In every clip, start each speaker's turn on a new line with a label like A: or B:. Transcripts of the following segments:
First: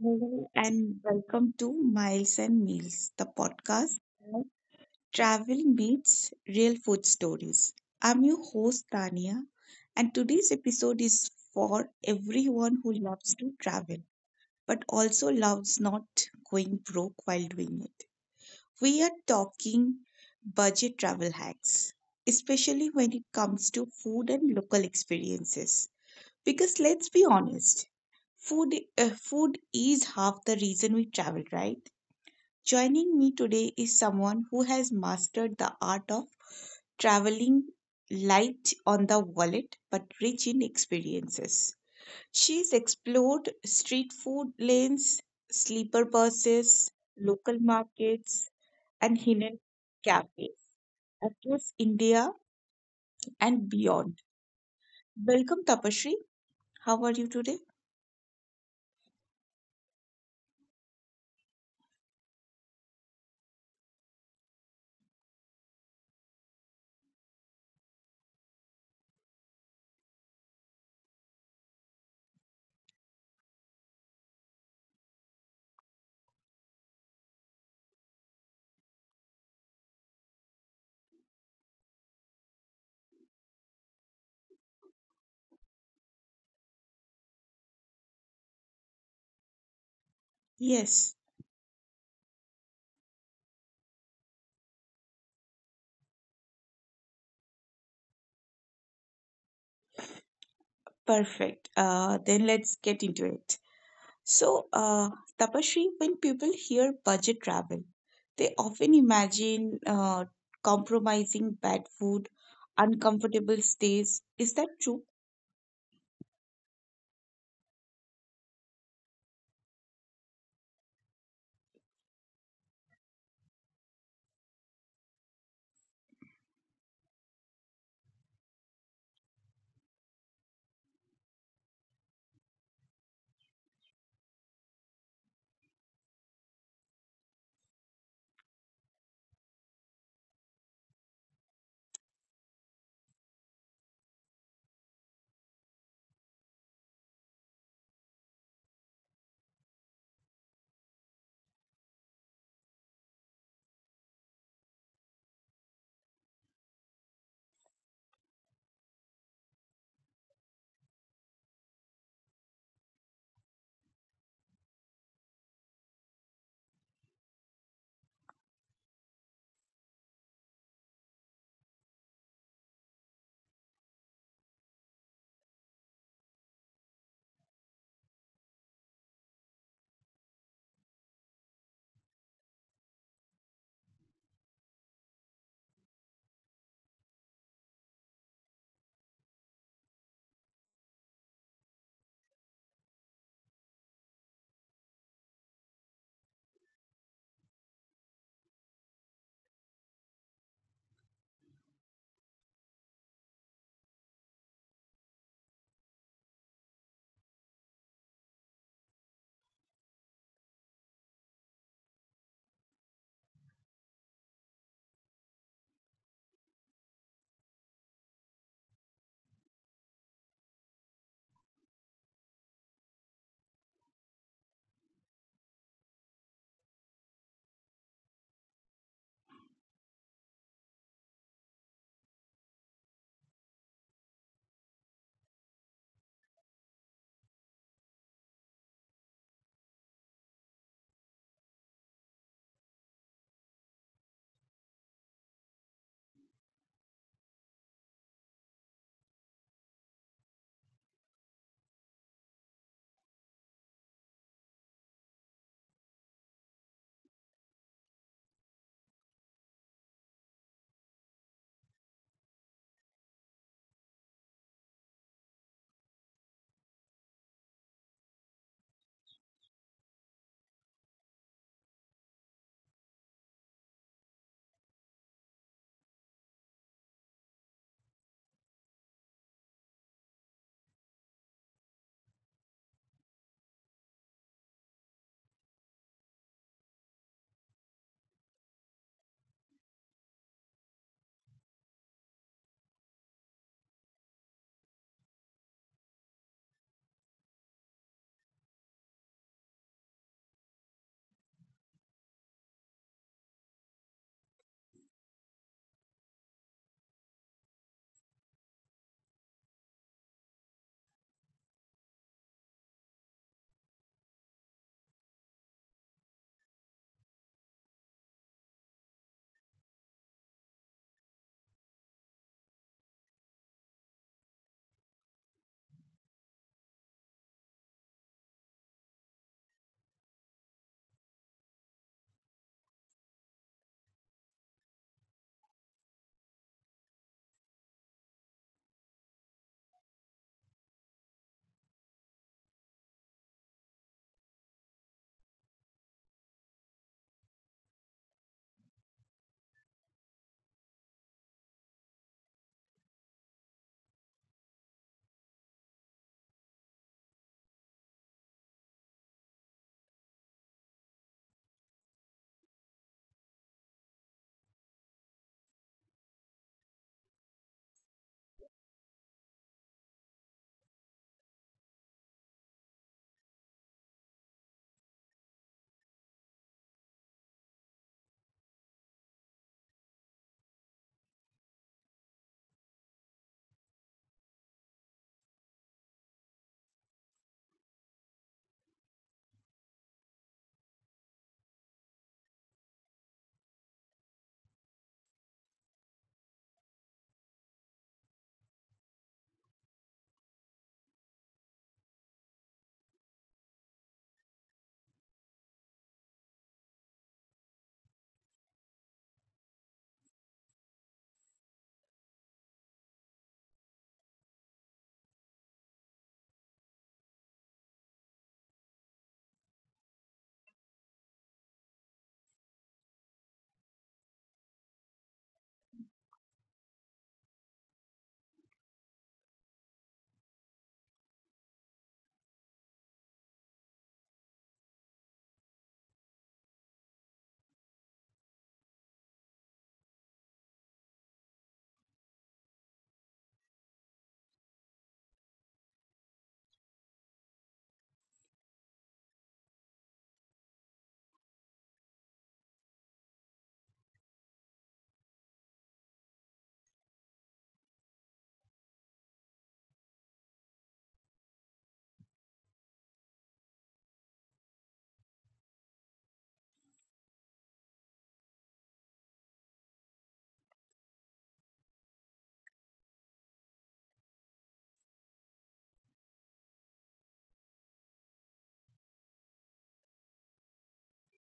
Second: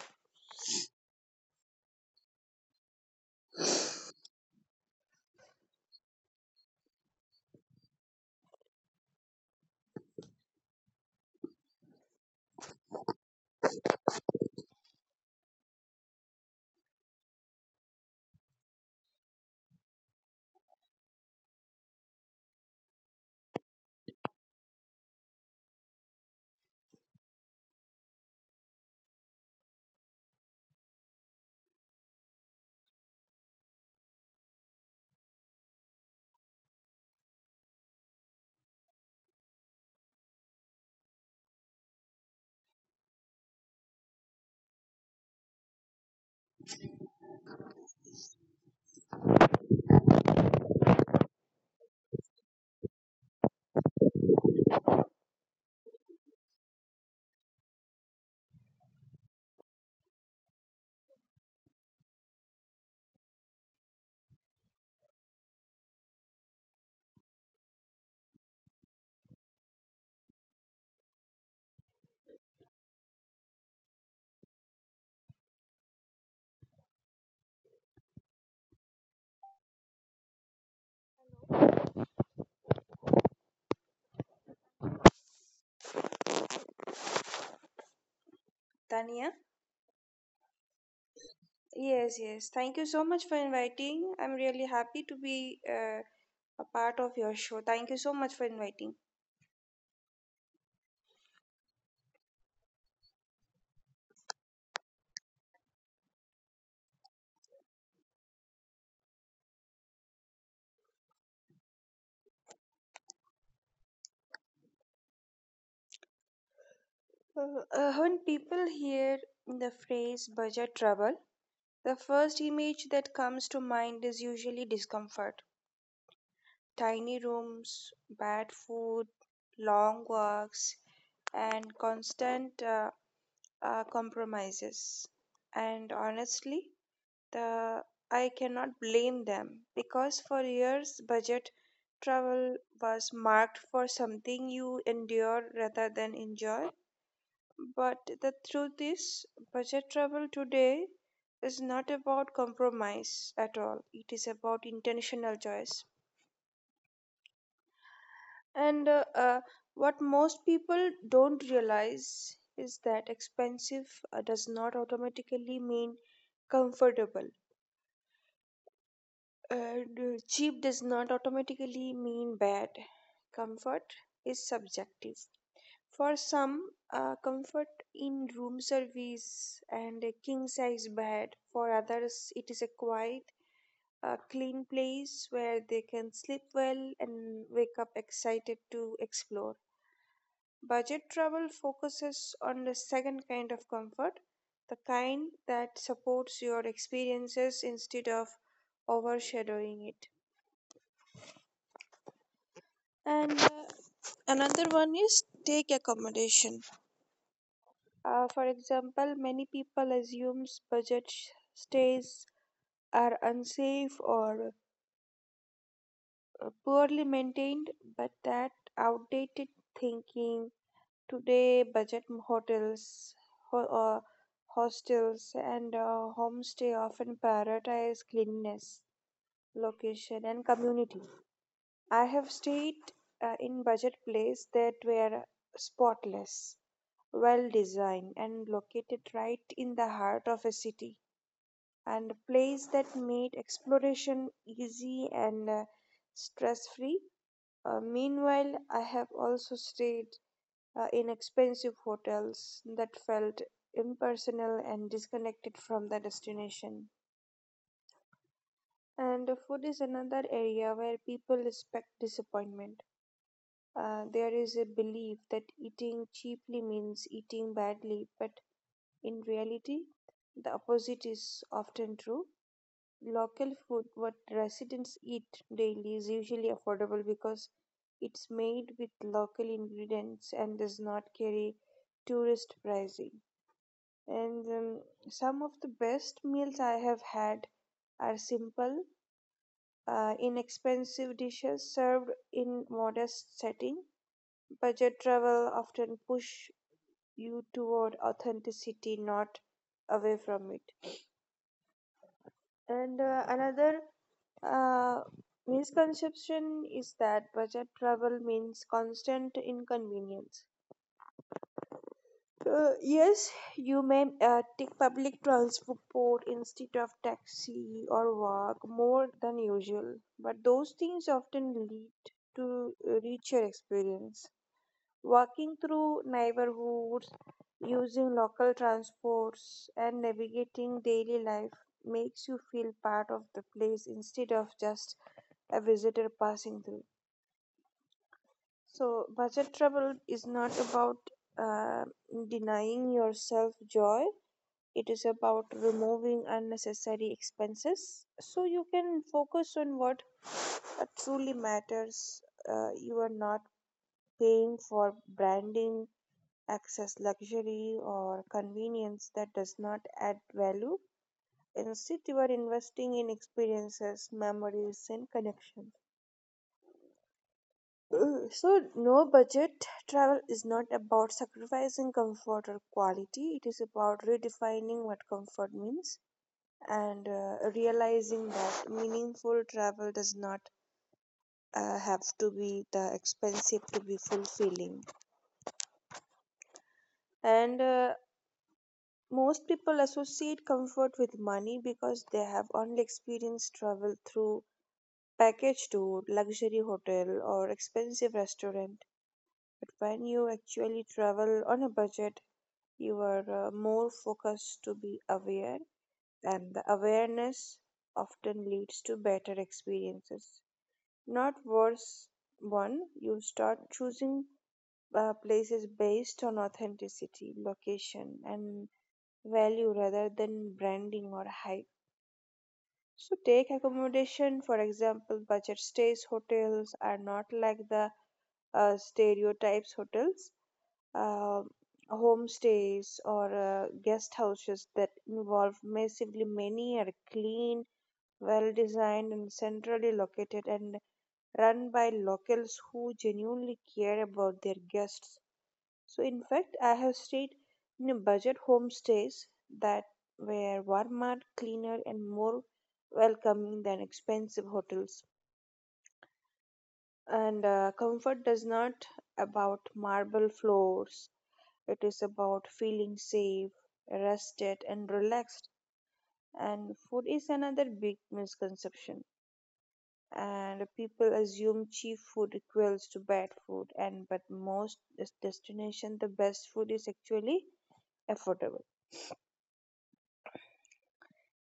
A: Hello and welcome to Miles and Meals, the podcast where travel meets real food stories. I'm your host Tania, and today's episode is for everyone who loves to travel but also loves not going broke while doing it. We are talking budget travel hacks, especially when it comes to food and local experiences. Because let's be honest, food is half the reason we travel, right? Joining me today is someone who has mastered the art of traveling light on the wallet but rich in experiences. She's explored street food lanes, sleeper buses, local markets, and hidden cafes across India and beyond. Welcome, Tapashri. How are you today?
B: Tania?
A: Yes,
B: Yes, yes. Thank you so much for inviting. I'm really happy to be a part of your show. Thank you so much for inviting.
A: perfect. Then let's get into it. So, uh, Tapashri, when people hear budget travel, they often imagine compromising bad food, uncomfortable stays. Is that true?
B: When people hear the phrase budget trouble, the first image that comes to mind is usually discomfort. Tiny rooms, bad food, long walks, and constant compromises. And honestly, the I cannot blame them because for years budget travel was marked for something you endure rather than enjoy. But the truth is, budget travel today is not about compromise at all, it is about intentional choice. And what most people don't realize is that expensive does not automatically mean comfortable. And cheap does not automatically mean bad. Comfort is subjective. For some, comfort in room service and a king size bed. For others, it is a quiet, clean place where they can sleep well and wake up excited to explore. Budget travel focuses on the second kind of comfort, the kind that supports your experiences instead of overshadowing it. And Another one is take accommodation. For example, many people assumes budget stays are unsafe or poorly maintained, but that outdated thinking. Today, budget hotels, ho- uh, hostels, and homestay often prioritize cleanliness, location, and community. I have stayed in budget place that were spotless, well designed, and located right in the heart of a city, and a place that made exploration easy and stress free. Meanwhile, I have also stayed in expensive hotels that felt impersonal and disconnected from the destination. And food is another area where people respect disappointment. There is a belief that eating cheaply means eating badly, but in reality, the opposite is often true. Local food, what residents eat daily, is usually affordable because it's made with local ingredients and does not carry tourist pricing. And some of the best meals I have had are simple, inexpensive dishes served in modest setting. Budget travel often push you toward authenticity, not away from it. And another uh, misconception is that budget travel means constant inconvenience. Yes, you may take public transport instead of taxi or walk more than usual, but those things often lead to a richer experience. Walking through neighborhoods, using local transports, and navigating daily life makes you feel part of the place instead of just a visitor passing through. So, budget travel is not about uh, denying yourself joy, it is about removing unnecessary expenses so you can focus on what truly matters. You are not paying for branding, excess luxury, or convenience that does not add value. Instead, you are investing in experiences, memories, and connections. So, no budget travel is not about sacrificing comfort or quality. It is about redefining what comfort means and realizing that meaningful travel does not have to be the expensive to be fulfilling. And most people associate comfort with money because they have only experienced travel through package tour, luxury hotel, or expensive restaurant. But when you actually travel on a budget, you are more focused to be aware, and the awareness often leads to better experiences, not worse. One you start choosing places based on authenticity, location, and value rather than branding or hype. So take accommodation, for example: budget stays hotels are not like the stereotypes hotels. um Homestays or guest houses that involve massively many are clean, well designed, and centrally located, and run by locals who genuinely care about their guests. So, in fact, I have stayed in a budget homestays that were warmer, cleaner, and more welcoming than expensive hotels. And comfort does not about marble floors. It is about feeling safe, rested, and relaxed. And food is another big misconception. And people assume cheap food equals to bad food, and but most destination the best food is actually affordable.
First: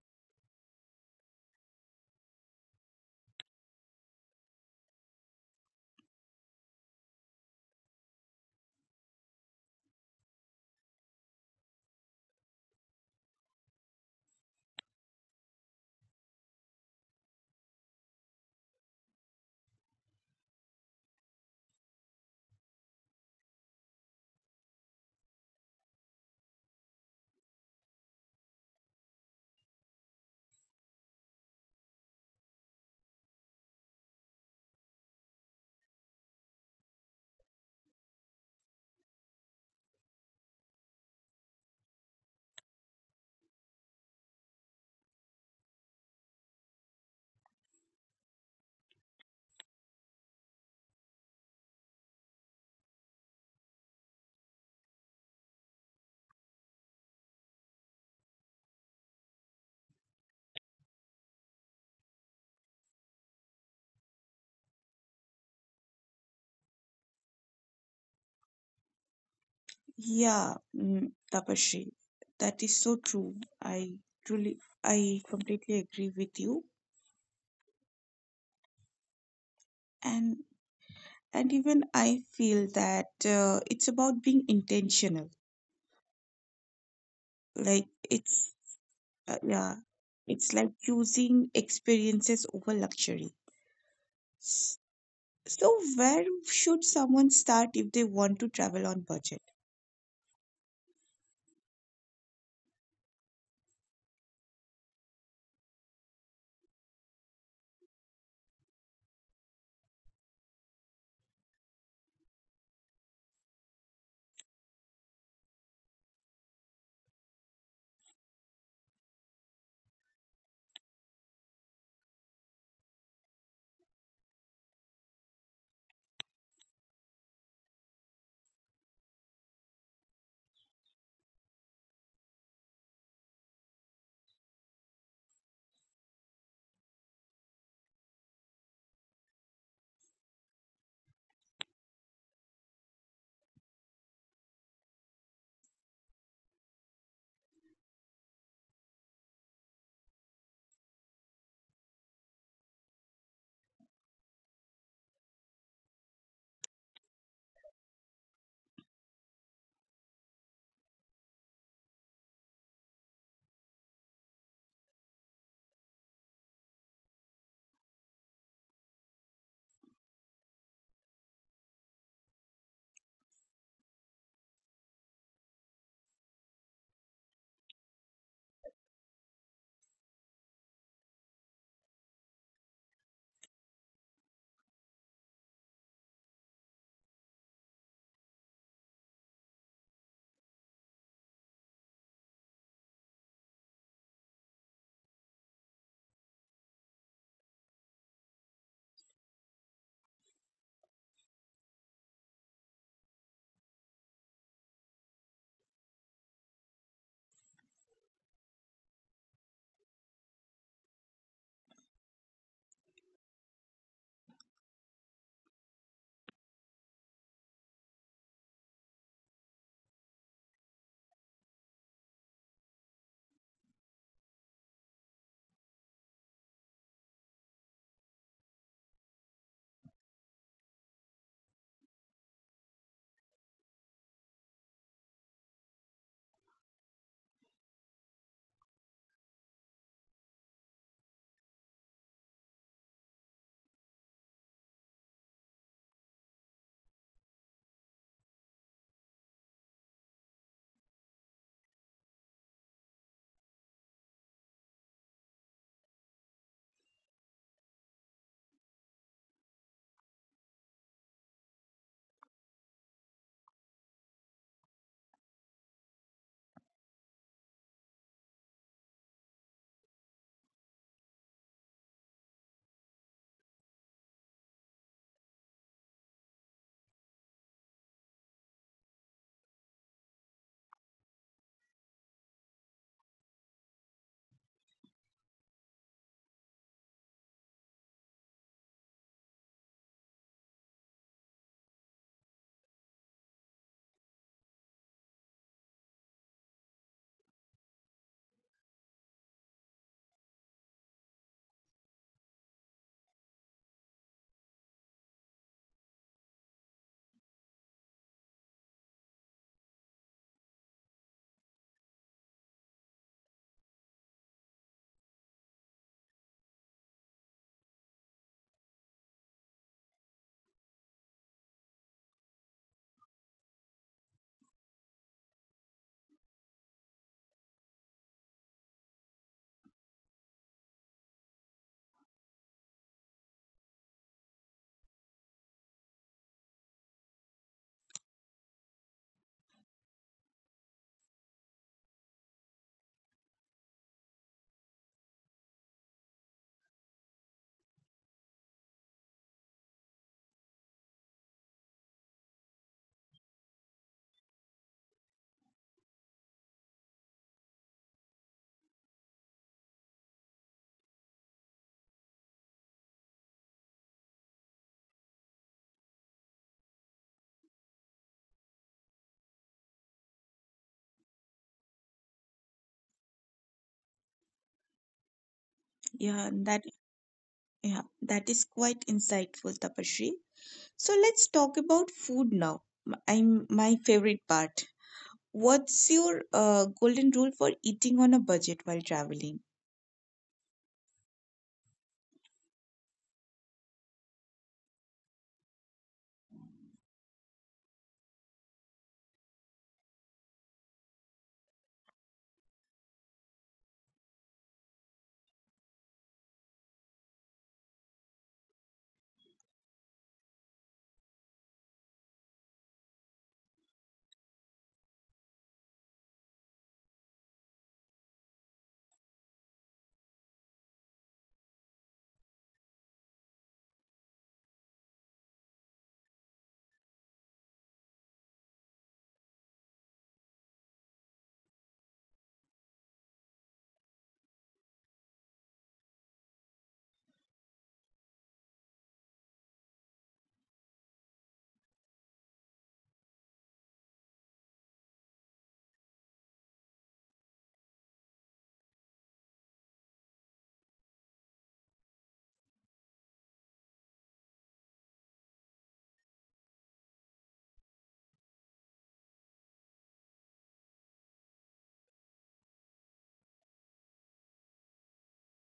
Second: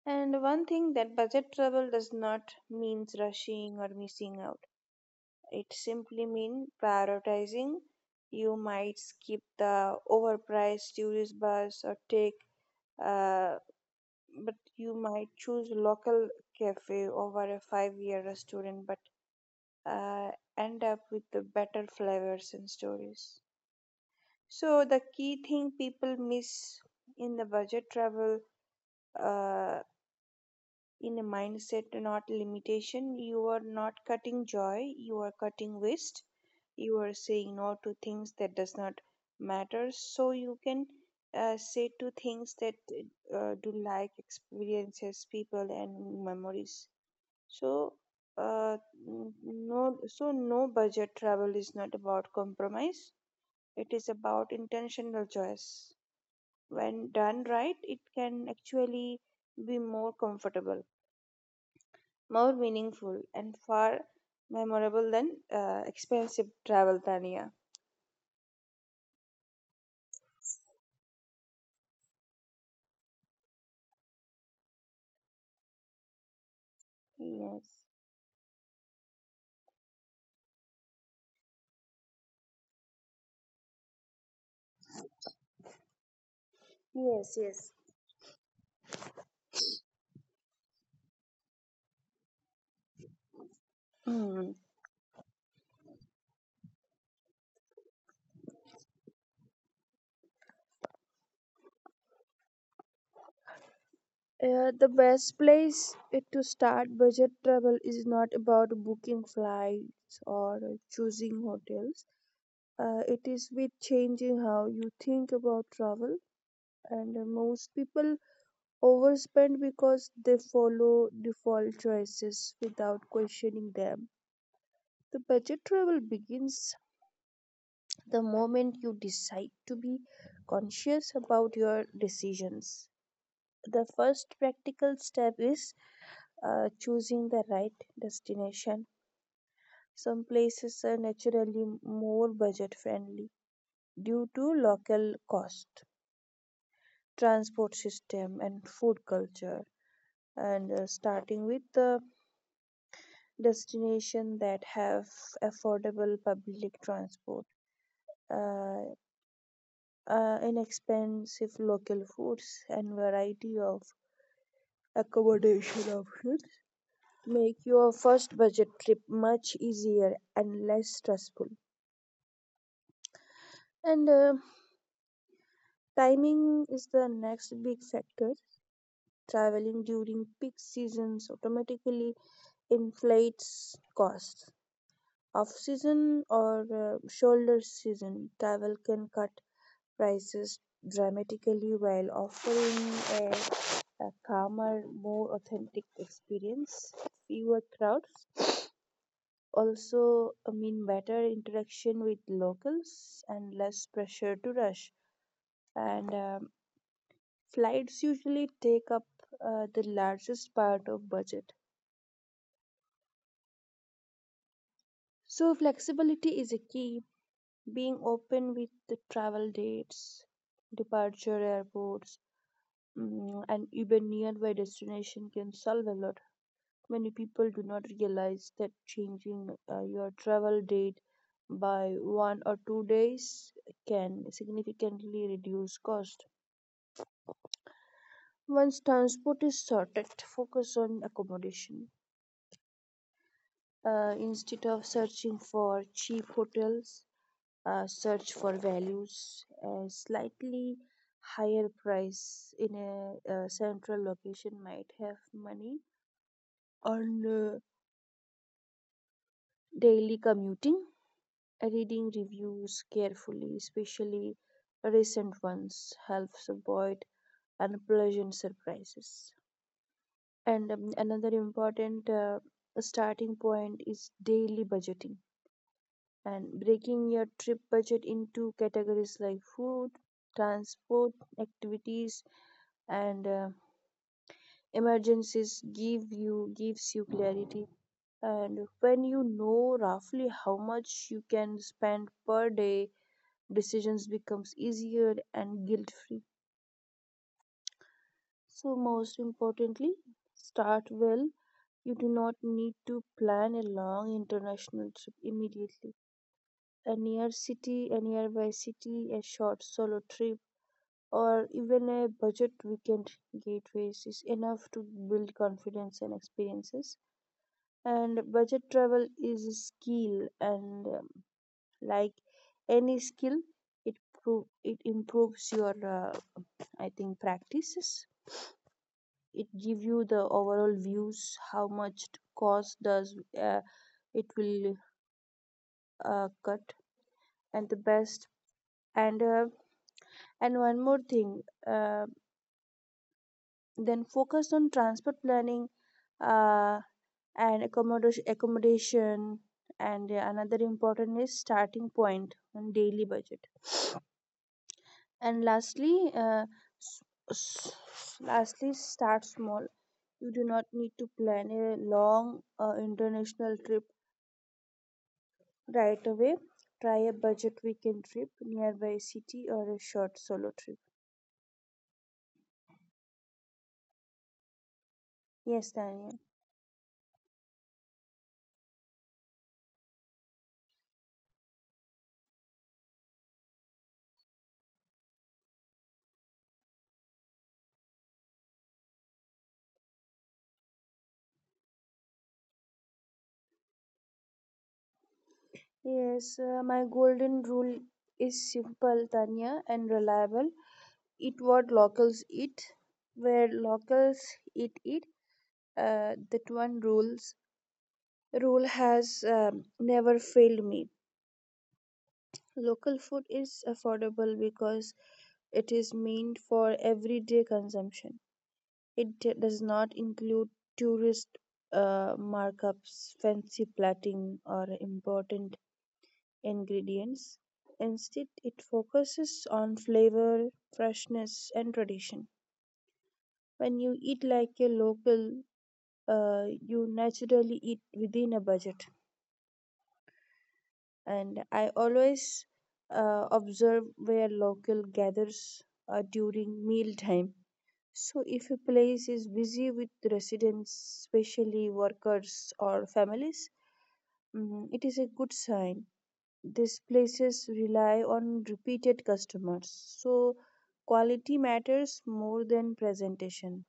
B: And one thing that budget travel does not means rushing or missing out. It simply means prioritizing. You might skip the overpriced tourist bus or take uh, but you might choose local cafe over a 5 year restaurant, but uh, end up with the better flavors and stories. So the key thing people miss in the budget travel, uh, in a mindset not limitation, you are not cutting joy, you are cutting waste, you are saying no to things that does not matter so you can say to things that do like experiences, people, and memories. So, uh, no, so no budget travel is not about compromise. It is about intentional choice. When done right, it can actually be more comfortable, more meaningful, and far memorable than expensive travel, Tania.
A: Yeah, mm, Tapashri, that is so true. I I completely agree with you,
B: Yes,
A: and even I feel that it's about being intentional.
B: yes,
A: Like
B: yes.
A: it's uh, yeah, it's like choosing experiences over luxury. S-
B: Mm.
A: So where should someone start if they want to travel on budget?
B: The best place to start budget travel is not about booking flights or choosing hotels. It is with changing how you think about travel. And most people overspend because they follow default choices without questioning them. The budget travel begins the moment you decide to be conscious about your decisions. The first practical step is choosing the right destination. Some places are naturally more budget friendly due to local cost, transport system, and food culture. And starting with the destination that have affordable public transport, uh, inexpensive local foods, and variety of accommodation options make your first budget trip much easier and less stressful. And timing is the next big factor. Traveling during peak seasons automatically inflates costs. Off season or shoulder season travel can cut prices dramatically while offering a a calmer, more authentic experience, fewer crowds, also, I mean, better interaction with locals and less pressure to rush. And flights usually take up the largest part of budget. So, flexibility is a key. Being open with the travel dates, departure airports, and even nearby destination can solve a lot. Many people do not realize that changing your travel date by 1 or 2 days can significantly reduce cost. Once transport is sorted, focus on accommodation. Instead of searching for cheap hotels, search for values. A slightly higher price in a, central location might have money on daily commuting. Reading reviews carefully, especially recent ones, helps avoid unpleasant surprises. And another important starting point is daily budgeting, and breaking your trip budget into categories like food, transport, activities, and emergencies gives you clarity. And when you know roughly how much you can spend per day, decisions becomes easier and guilt-free. So most importantly, start well. You do not need to plan a long international trip immediately. A nearby city, a short solo trip, or even a budget weekend gateways is enough to build confidence and experiences. And budget travel is a skill, and like any skill, it improves your I think practices. It give you the overall views, how much it cost does it will cut, and the best. And uh, and one more thing, then focus on transport planning uh, and accommodation, and another important is starting point on daily budget. And s- s- lastly, start small. You do not need to plan a long international trip right away. Try a budget weekend trip nearby city or a short solo trip. Yes,
A: Yeah, and
B: Tanya.
A: that yeah, that is quite insightful, Tapashri. So let's talk about food now. I'm my favorite part. What's your golden rule for eating on a budget while traveling?
B: Yes, my golden rule is simple, Tanya, and reliable. Eat what locals eat, where locals eat it. That one rule has never failed me. Local food is affordable because it is meant for everyday consumption. It does not include tourist markups, fancy plating, or important ingredients. Instead, it focuses on flavor, freshness, and tradition. When you eat like a local, you naturally eat within a budget. And I always observe where local gathers during mealtime. So, if a place is busy with residents, especially workers or families, it is a good sign. These places rely on repeated customers, so quality matters more than presentation.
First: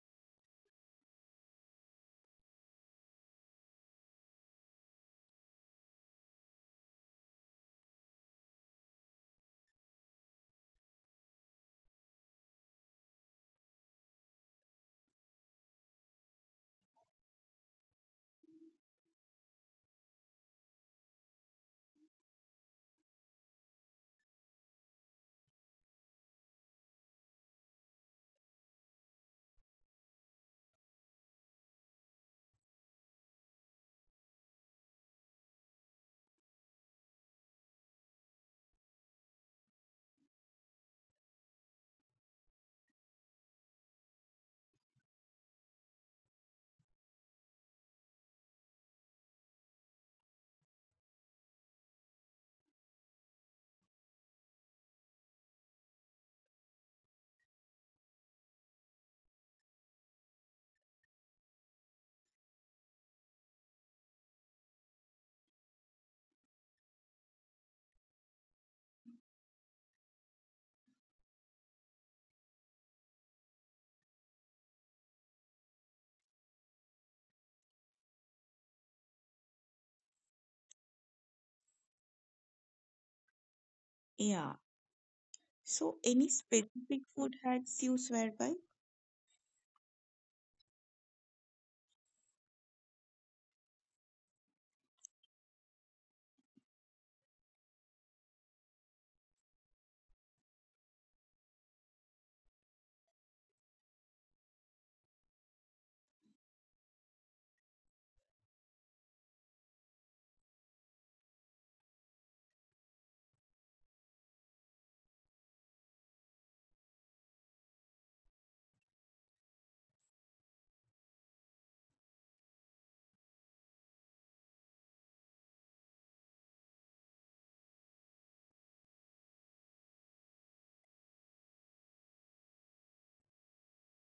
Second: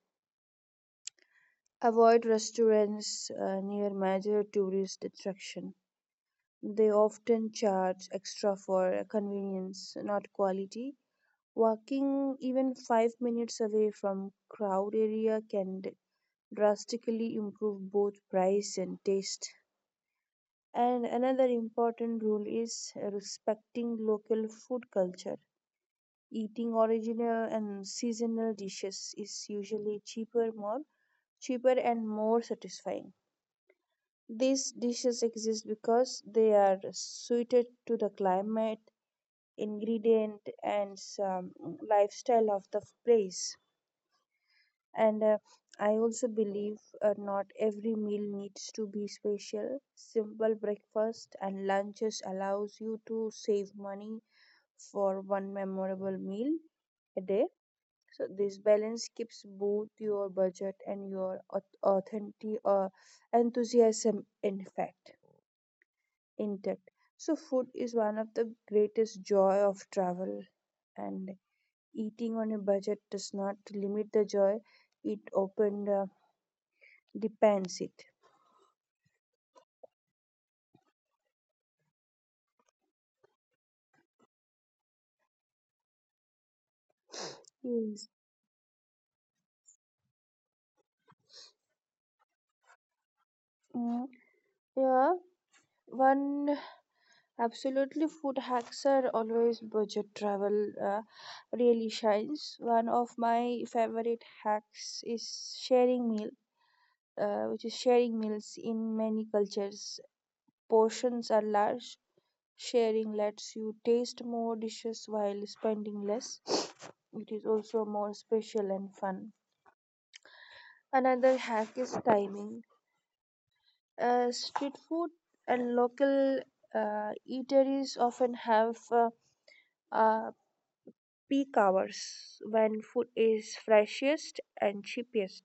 B: Avoid restaurants near major tourist attraction. They often charge extra for convenience, not quality. Walking even 5 minutes away from crowd area can drastically improve both price and taste. And another important rule is respecting local food culture. Eating original and seasonal dishes is usually cheaper, more cheaper and more satisfying. These dishes exist because they are suited to the climate, ingredient, and some lifestyle of the place. And I also believe not every meal needs to be special. Simple breakfast and lunches allows you to save money for one memorable meal a day. So this balance keeps both your budget and your authentic enthusiasm in fact intact. So food is one of the greatest joy of travel and eating on a budget does not limit the joy it open depends it
A: Yeah. So, any specific
B: yes
A: food hacks you swear by?
B: mm, yeah one Absolutely, food hacks are always budget travel really shines. One of my favorite hacks is sharing meals in many cultures. Portions are large. Sharing lets you taste more dishes while spending less. It is also more special and fun. Another hack is timing. Street food and local eateries often have uh, peak hours when food is freshest and cheapest.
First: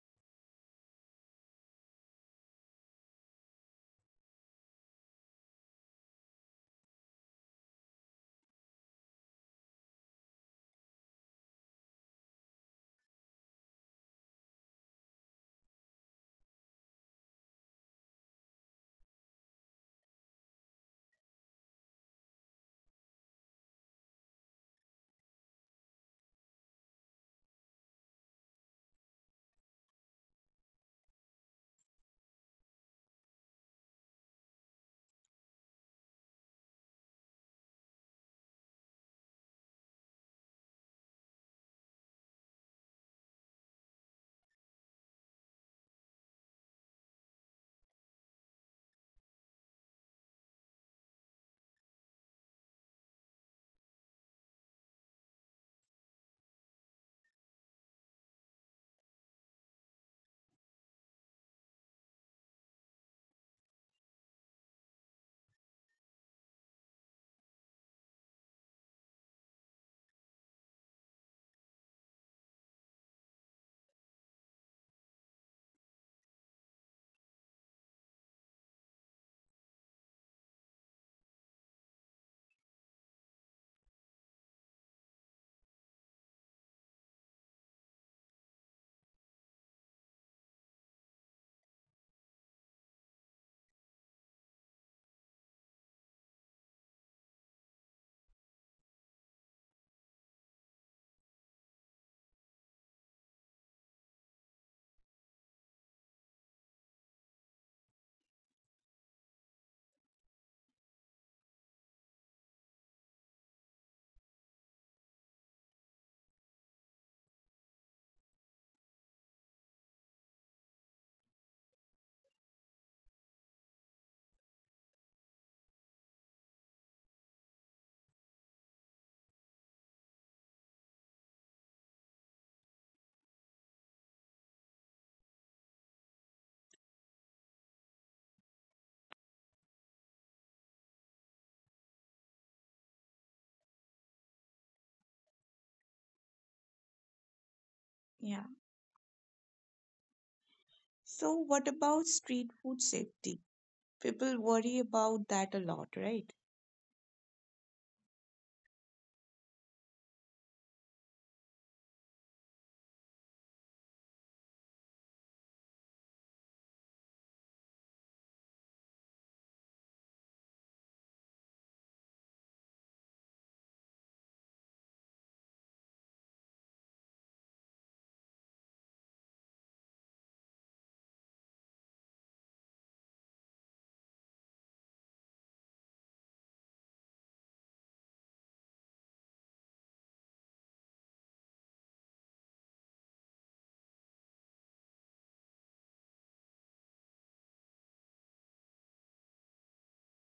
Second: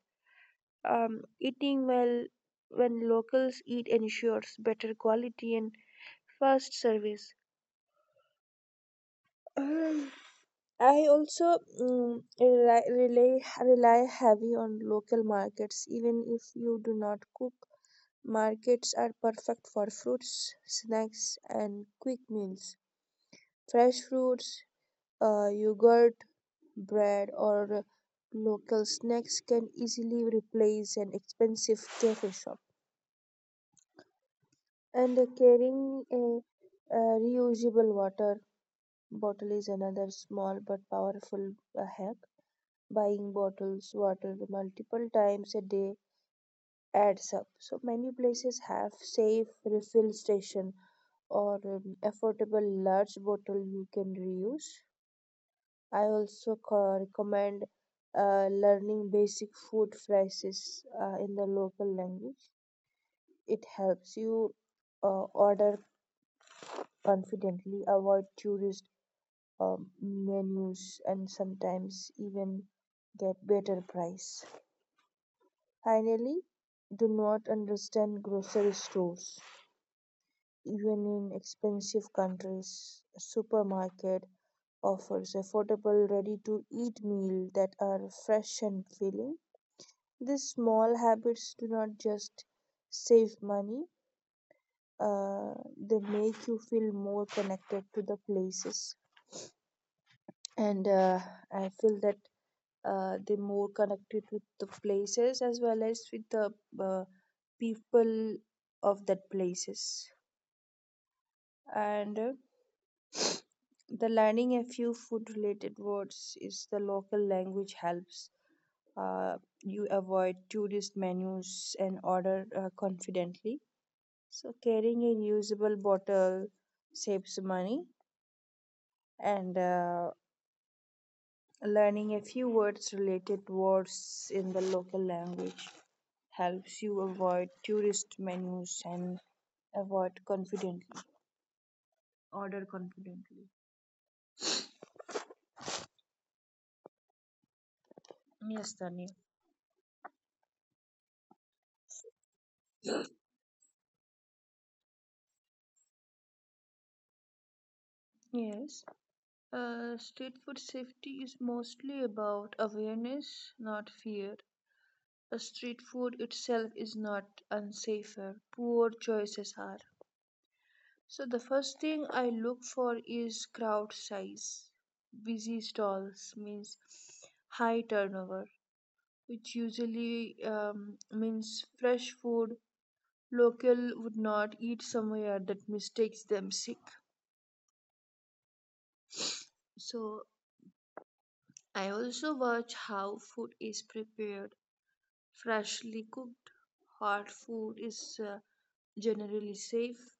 B: Eating well when locals eat ensures better quality and fast service. Um, I also rely heavy on local markets, even if you do not cook. Markets are perfect for fruits, snacks, and quick meals. Fresh fruits, yogurt, bread, or local snacks can easily replace an expensive cafe shop. And carrying a reusable water bottle is another small but powerful hack. Buying bottles water multiple times a day adds up. So many places have safe refill station or affordable large bottle you can reuse. I also recommend learning basic food phrases in the local language. It helps you order confidently, avoid tourist menus, and sometimes even get better price. Finally, do not understand grocery stores. Even in expensive countries, supermarket offers affordable ready-to-eat meal that are fresh and filling. These small habits do not just save money, uh, they make you feel more connected to the places. And I feel that they're more connected with the places as well as with the uh, people of that places. And the learning a few food related words is the local language helps. You avoid tourist menus and order confidently. So carrying a usable bottle saves money, and learning a few words related words in the local language helps you avoid tourist menus and avoid confidently order confidently.
A: Yeah.
B: Yes, Tanya.
A: So, what about street food safety? People worry about that a lot, right?
B: Yes. Street food safety is mostly about awareness, not fear. A street food itself is not unsafer. Poor choices are. So the first thing I look for is crowd size. Busy stalls means high turnover, which usually means fresh food. Local would not eat somewhere that mistakes them sick. So I also watch how food is prepared. Freshly cooked, hot food is generally safe.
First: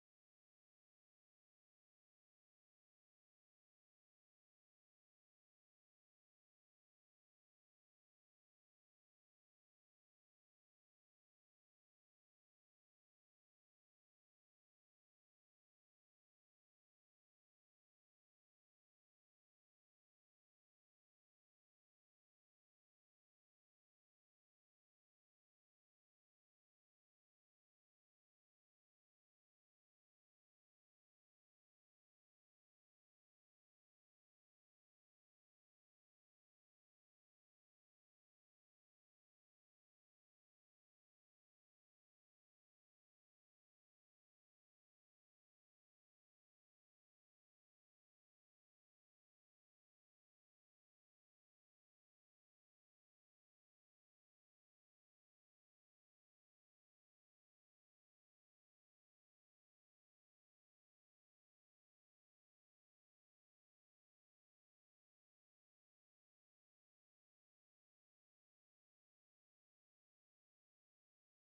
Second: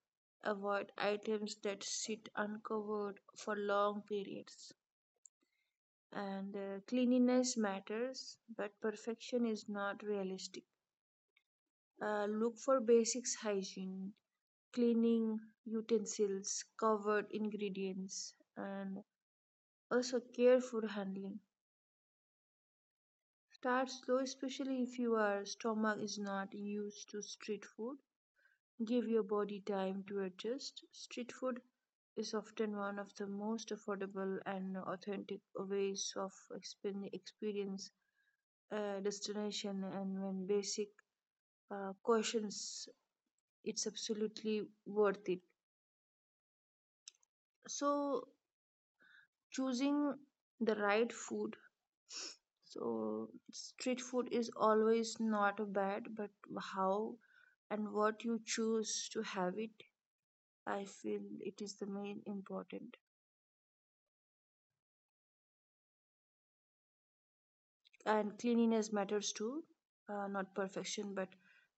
B: Avoid items that sit uncovered for long periods. And cleanliness matters, but perfection is not realistic. Look for basics hygiene, cleaning utensils, covered ingredients, and also careful handling. Start slow, especially if your stomach is not used to street food. Give your body time to adjust. Street food is often one of the most affordable and authentic ways of experience a destination, and when basic questions, it's absolutely worth it. So choosing the right food, so street food is always not bad, but how and what you choose to have it, I feel it is the main important. And cleanliness matters too, not perfection, but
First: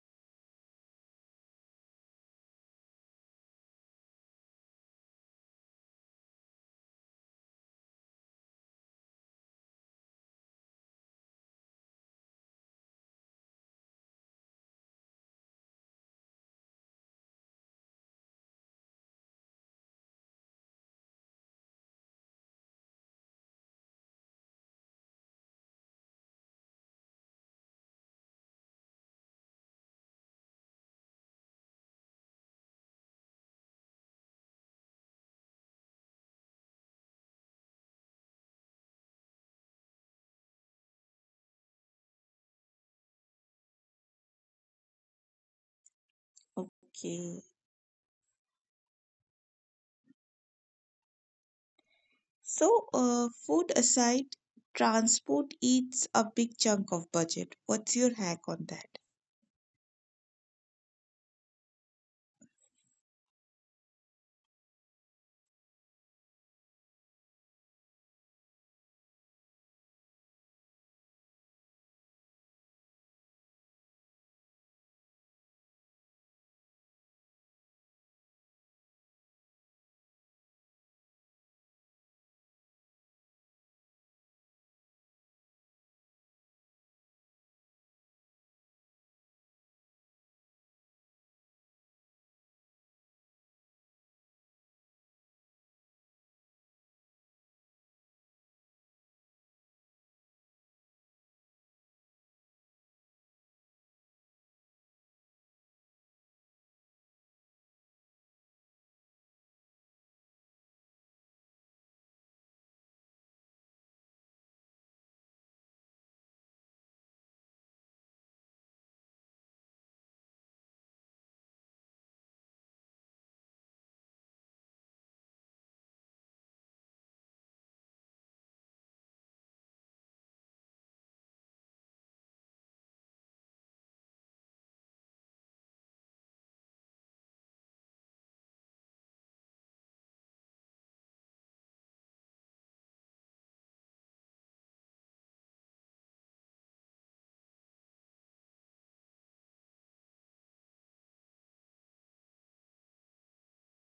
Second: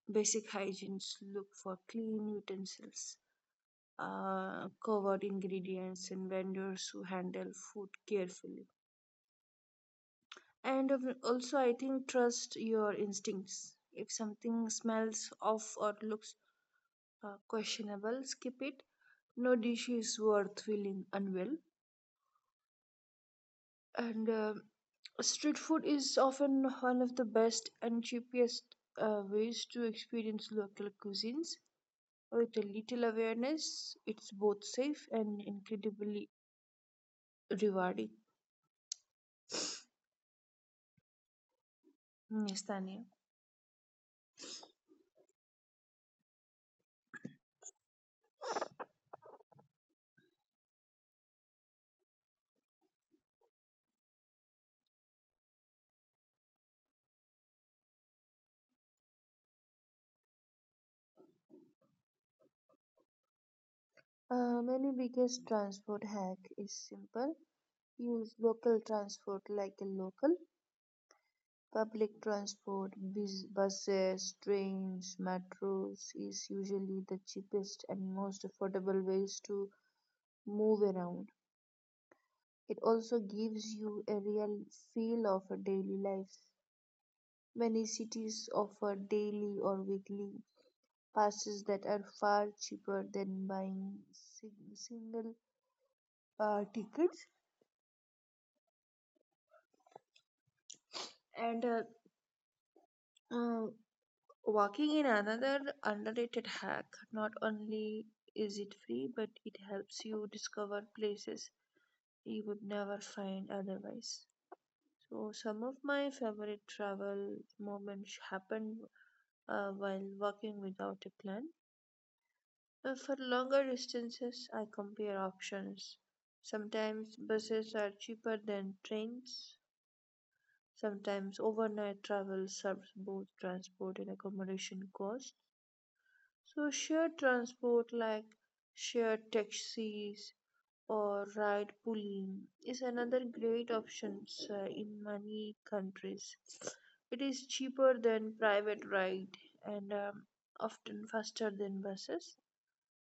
B: basic hygienes, look for clean utensils, covered ingredients and vendors who handle food carefully. And also I think trust your instincts. If something smells off or looks questionable, skip it. No dish is worth feeling unwell. And street food is often one of the best and cheapest ways to experience local cuisines. With a little awareness it's both safe and incredibly rewarding. Yes, Tanya.
A: Okay. Food aside, transport eats a big chunk of budget. What's your hack on that?
B: My biggest transport hack is simple. Use local transport like the local public transport, buses, trains, metros is usually the cheapest and most affordable ways to move around. It also gives you a real feel of a daily life. Many cities offer daily or weekly passes that are far cheaper than buying single tickets. And uh, Walking in another underrated hack. Not only is it free, but it helps you discover places you would never find otherwise. So, some of my favorite travel moments happen while walking without a plan. For longer distances, I compare options. Sometimes buses are cheaper than trains. Sometimes overnight travel serves both transport and accommodation costs. So shared transport like shared taxis or ride pooling is another great option in many countries. It is cheaper than private ride and often faster than buses.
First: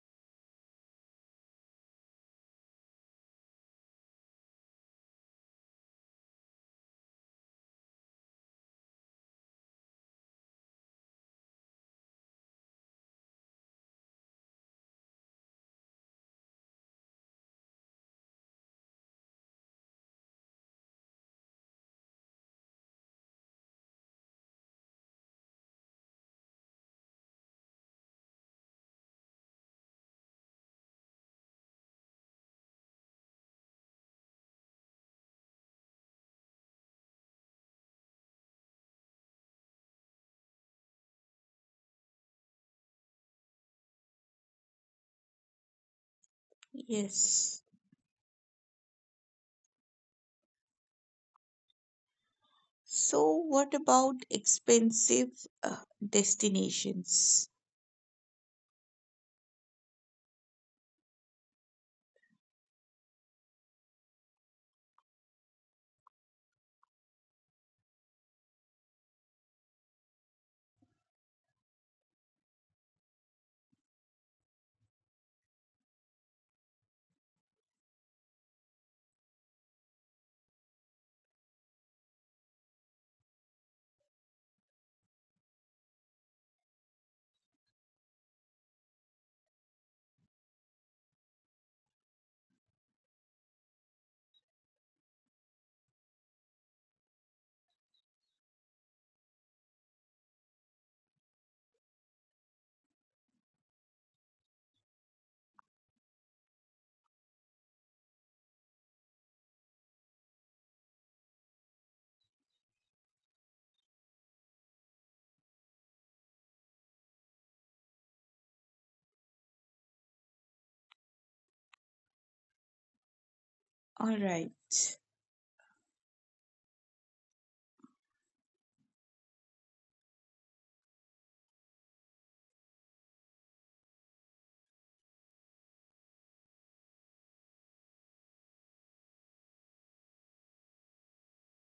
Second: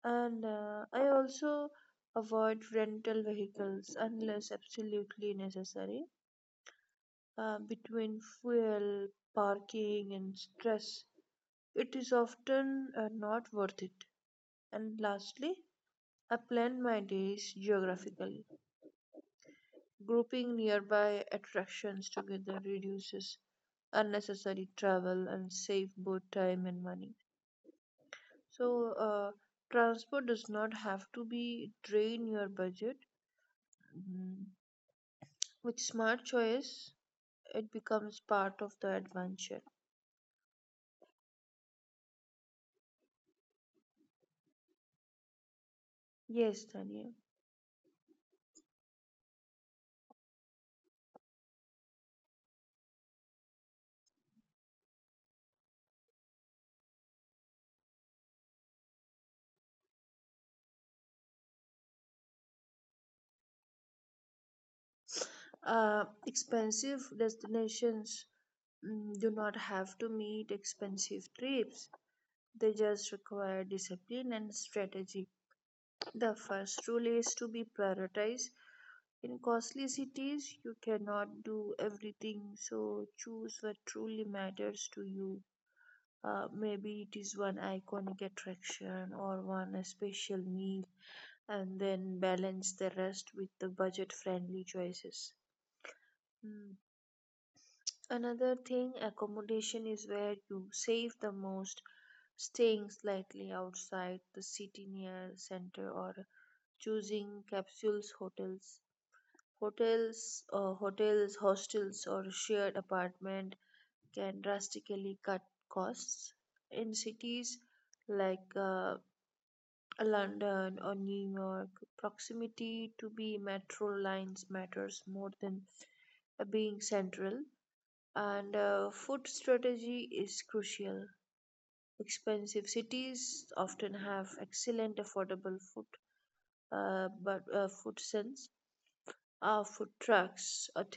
B: And I also avoid rental vehicles unless absolutely necessary. Between fuel, parking, and stress, it is often not worth it. And lastly, I plan my days geographically. Grouping nearby attractions together reduces unnecessary travel and save both time and money. So, uh, transport does not have to be drain your budget. Mm, With smart choice, it becomes part of the adventure. Yes,
A: Yes.
B: Tanya.
A: So, what about expensive uh, destinations?
B: Expensive destinations do not have to meet expensive trips. They just require discipline and strategy. The first rule is to be prioritized. In costly cities, you cannot do everything, so choose what truly matters to you. Maybe it is one iconic attraction or one special meal, and then balance the rest with the budget friendly choices. Mm. Another thing, accommodation is where you save the most, staying slightly outside the city near center or choosing capsules hotels, hostels, or shared apartment can drastically cut costs. In cities like London or New York, proximity to be
A: All
B: metro
A: right.
B: lines matters more than being central. And food strategy is crucial. Expensive cities often have excellent affordable food, but food sense are food trucks at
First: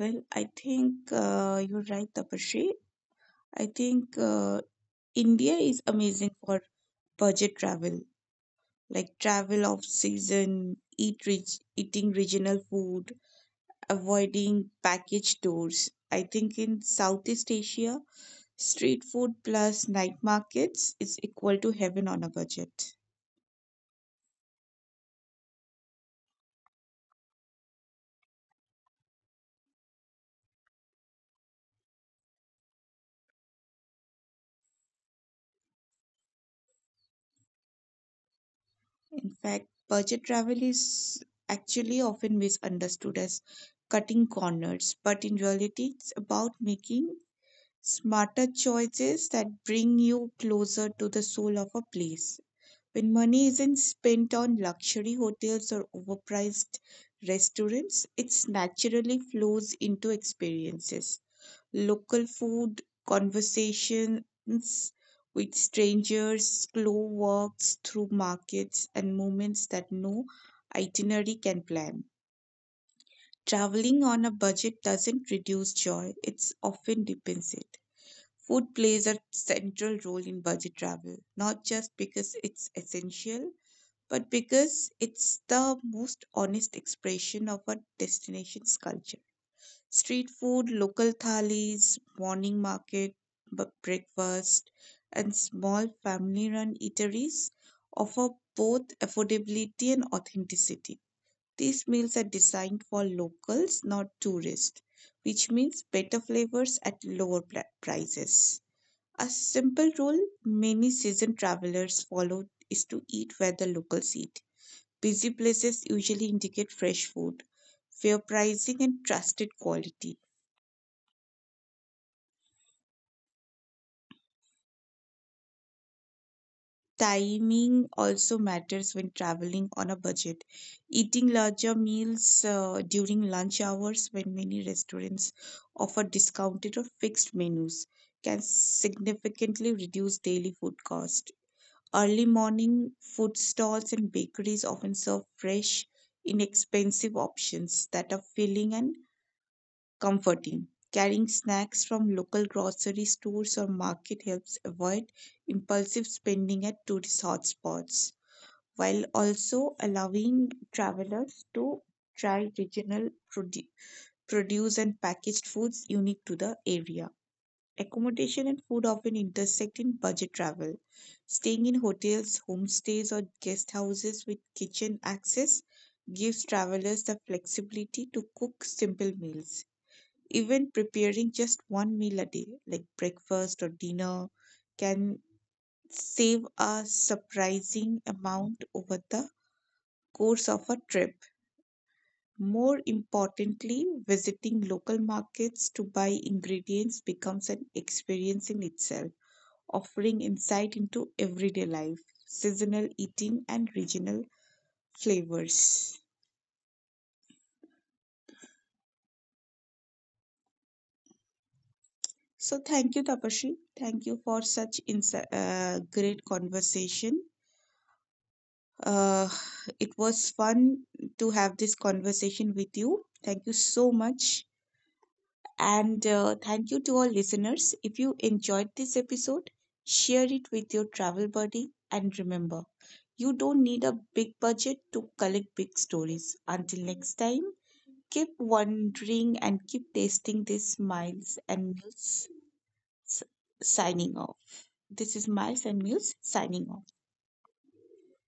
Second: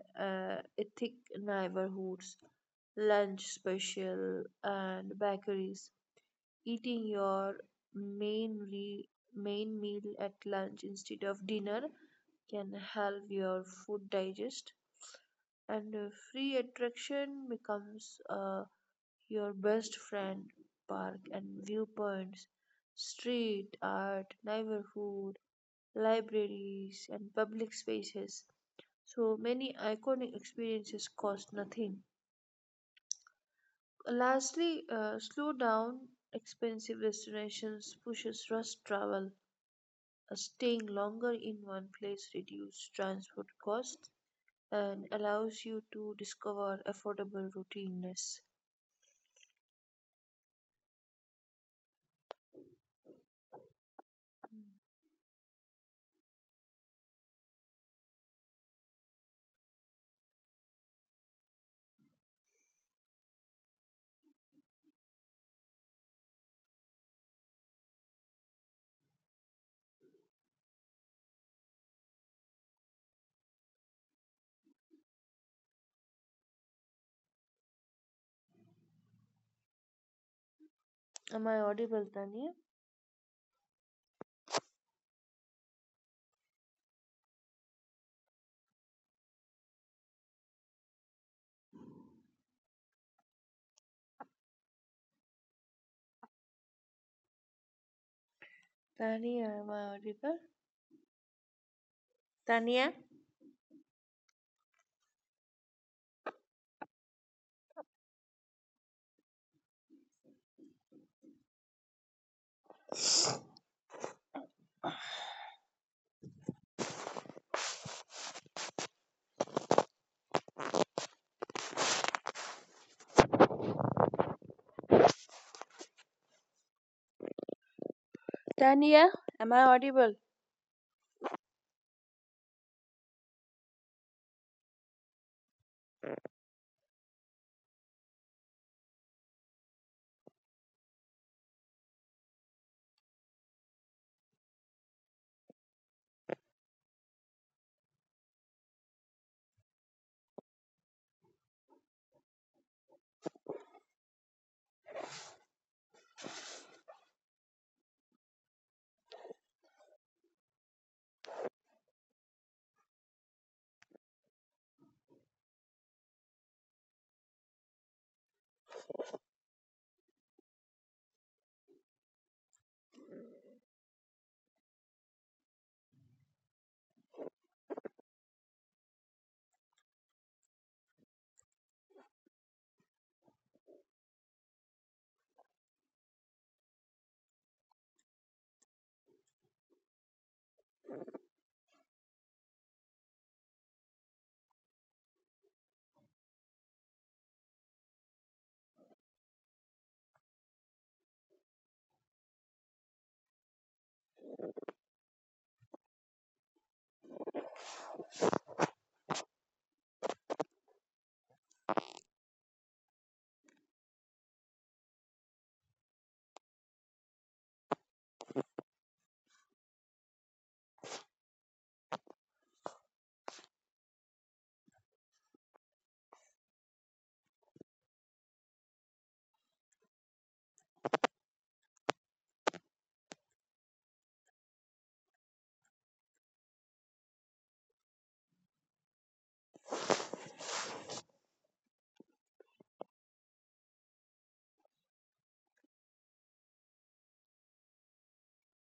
A: Well, I think
B: ethnic
A: you're right,
B: neighborhoods,
A: Tapashri.
B: lunch
A: I think
B: special, and
A: India is
B: bakeries.
A: amazing for
B: Eating
A: budget
B: your
A: travel,
B: main re-
A: like travel
B: main
A: off
B: meal at
A: season,
B: lunch instead
A: eat
B: of
A: rich,
B: dinner
A: eating regional
B: can
A: food,
B: help your food
A: avoiding
B: digest,
A: package tours.
B: and
A: I
B: free
A: think in
B: attraction
A: Southeast Asia,
B: becomes
A: street food
B: your
A: plus
B: best
A: night
B: friend.
A: markets
B: Park
A: is equal
B: and
A: to heaven on a
B: viewpoints,
A: budget.
B: street art, neighborhood, libraries, and public spaces, so many iconic experiences cost nothing. Lastly, slow down. Expensive destinations pushes rush travel.
A: In fact, budget travel
B: Staying
A: is
B: longer in one
A: actually
B: place
A: often
B: reduces
A: misunderstood as
B: transport costs
A: cutting corners,
B: and
A: but in
B: allows you
A: reality, it's
B: to
A: about
B: discover
A: making
B: affordable routineness.
A: smarter choices that bring you closer to the soul of a place. When money isn't spent on luxury hotels or overpriced restaurants, it naturally flows into experiences, local food, conversations with strangers, slow walks through markets, and moments that no itinerary can plan. Traveling on a budget doesn't reduce joy, it often deepens it. Food plays a central role in budget travel,
B: Am I
A: not just
B: audible,
A: because
B: Tania?
A: it's essential, but because it's the most honest expression of a destination's culture. Street food, local thalis, morning market, breakfast, and small family run eateries offer both
B: Tania, am I
A: affordability and
B: audible?
A: authenticity. These meals are designed
B: Tania?
A: for locals, not tourists, which means better flavors at lower prices. A simple rule many seasoned travelers follow is to eat where the locals eat. Busy places usually indicate fresh food, fair pricing, and trusted quality timing also matters when
B: Tania, am I
A: traveling on a
B: audible?
A: budget. Eating larger meals during lunch hours, when many restaurants offer discounted or fixed menus, can significantly reduce daily food cost. Early morning food stalls and bakeries often serve fresh, inexpensive options that are filling and comforting. Carrying snacks from local grocery stores or market helps avoid impulsive spending at tourist hotspots, while also allowing travelers to try regional produce and packaged foods unique to the area. Accommodation and food often intersect in budget travel. Staying in hotels, homestays, or guest houses with kitchen access gives travelers the flexibility to cook simple meals. Even preparing just one meal a day, like breakfast or dinner, can save a surprising amount over the course of a trip. More importantly, visiting local markets to buy ingredients becomes an experience in itself, offering insight into everyday life, seasonal eating, and regional flavors. So, thank you, Tapashi. Thank you for such great conversation. Uh, it was fun to have this conversation with you. Thank you so much. And thank you to our listeners. If you enjoyed this episode, share it with your travel buddy. And remember, you don't need a big budget to collect big stories. Until next time, keep wondering and keep tasting these Miles and Mills s- signing off. This is Miles and Mills signing off.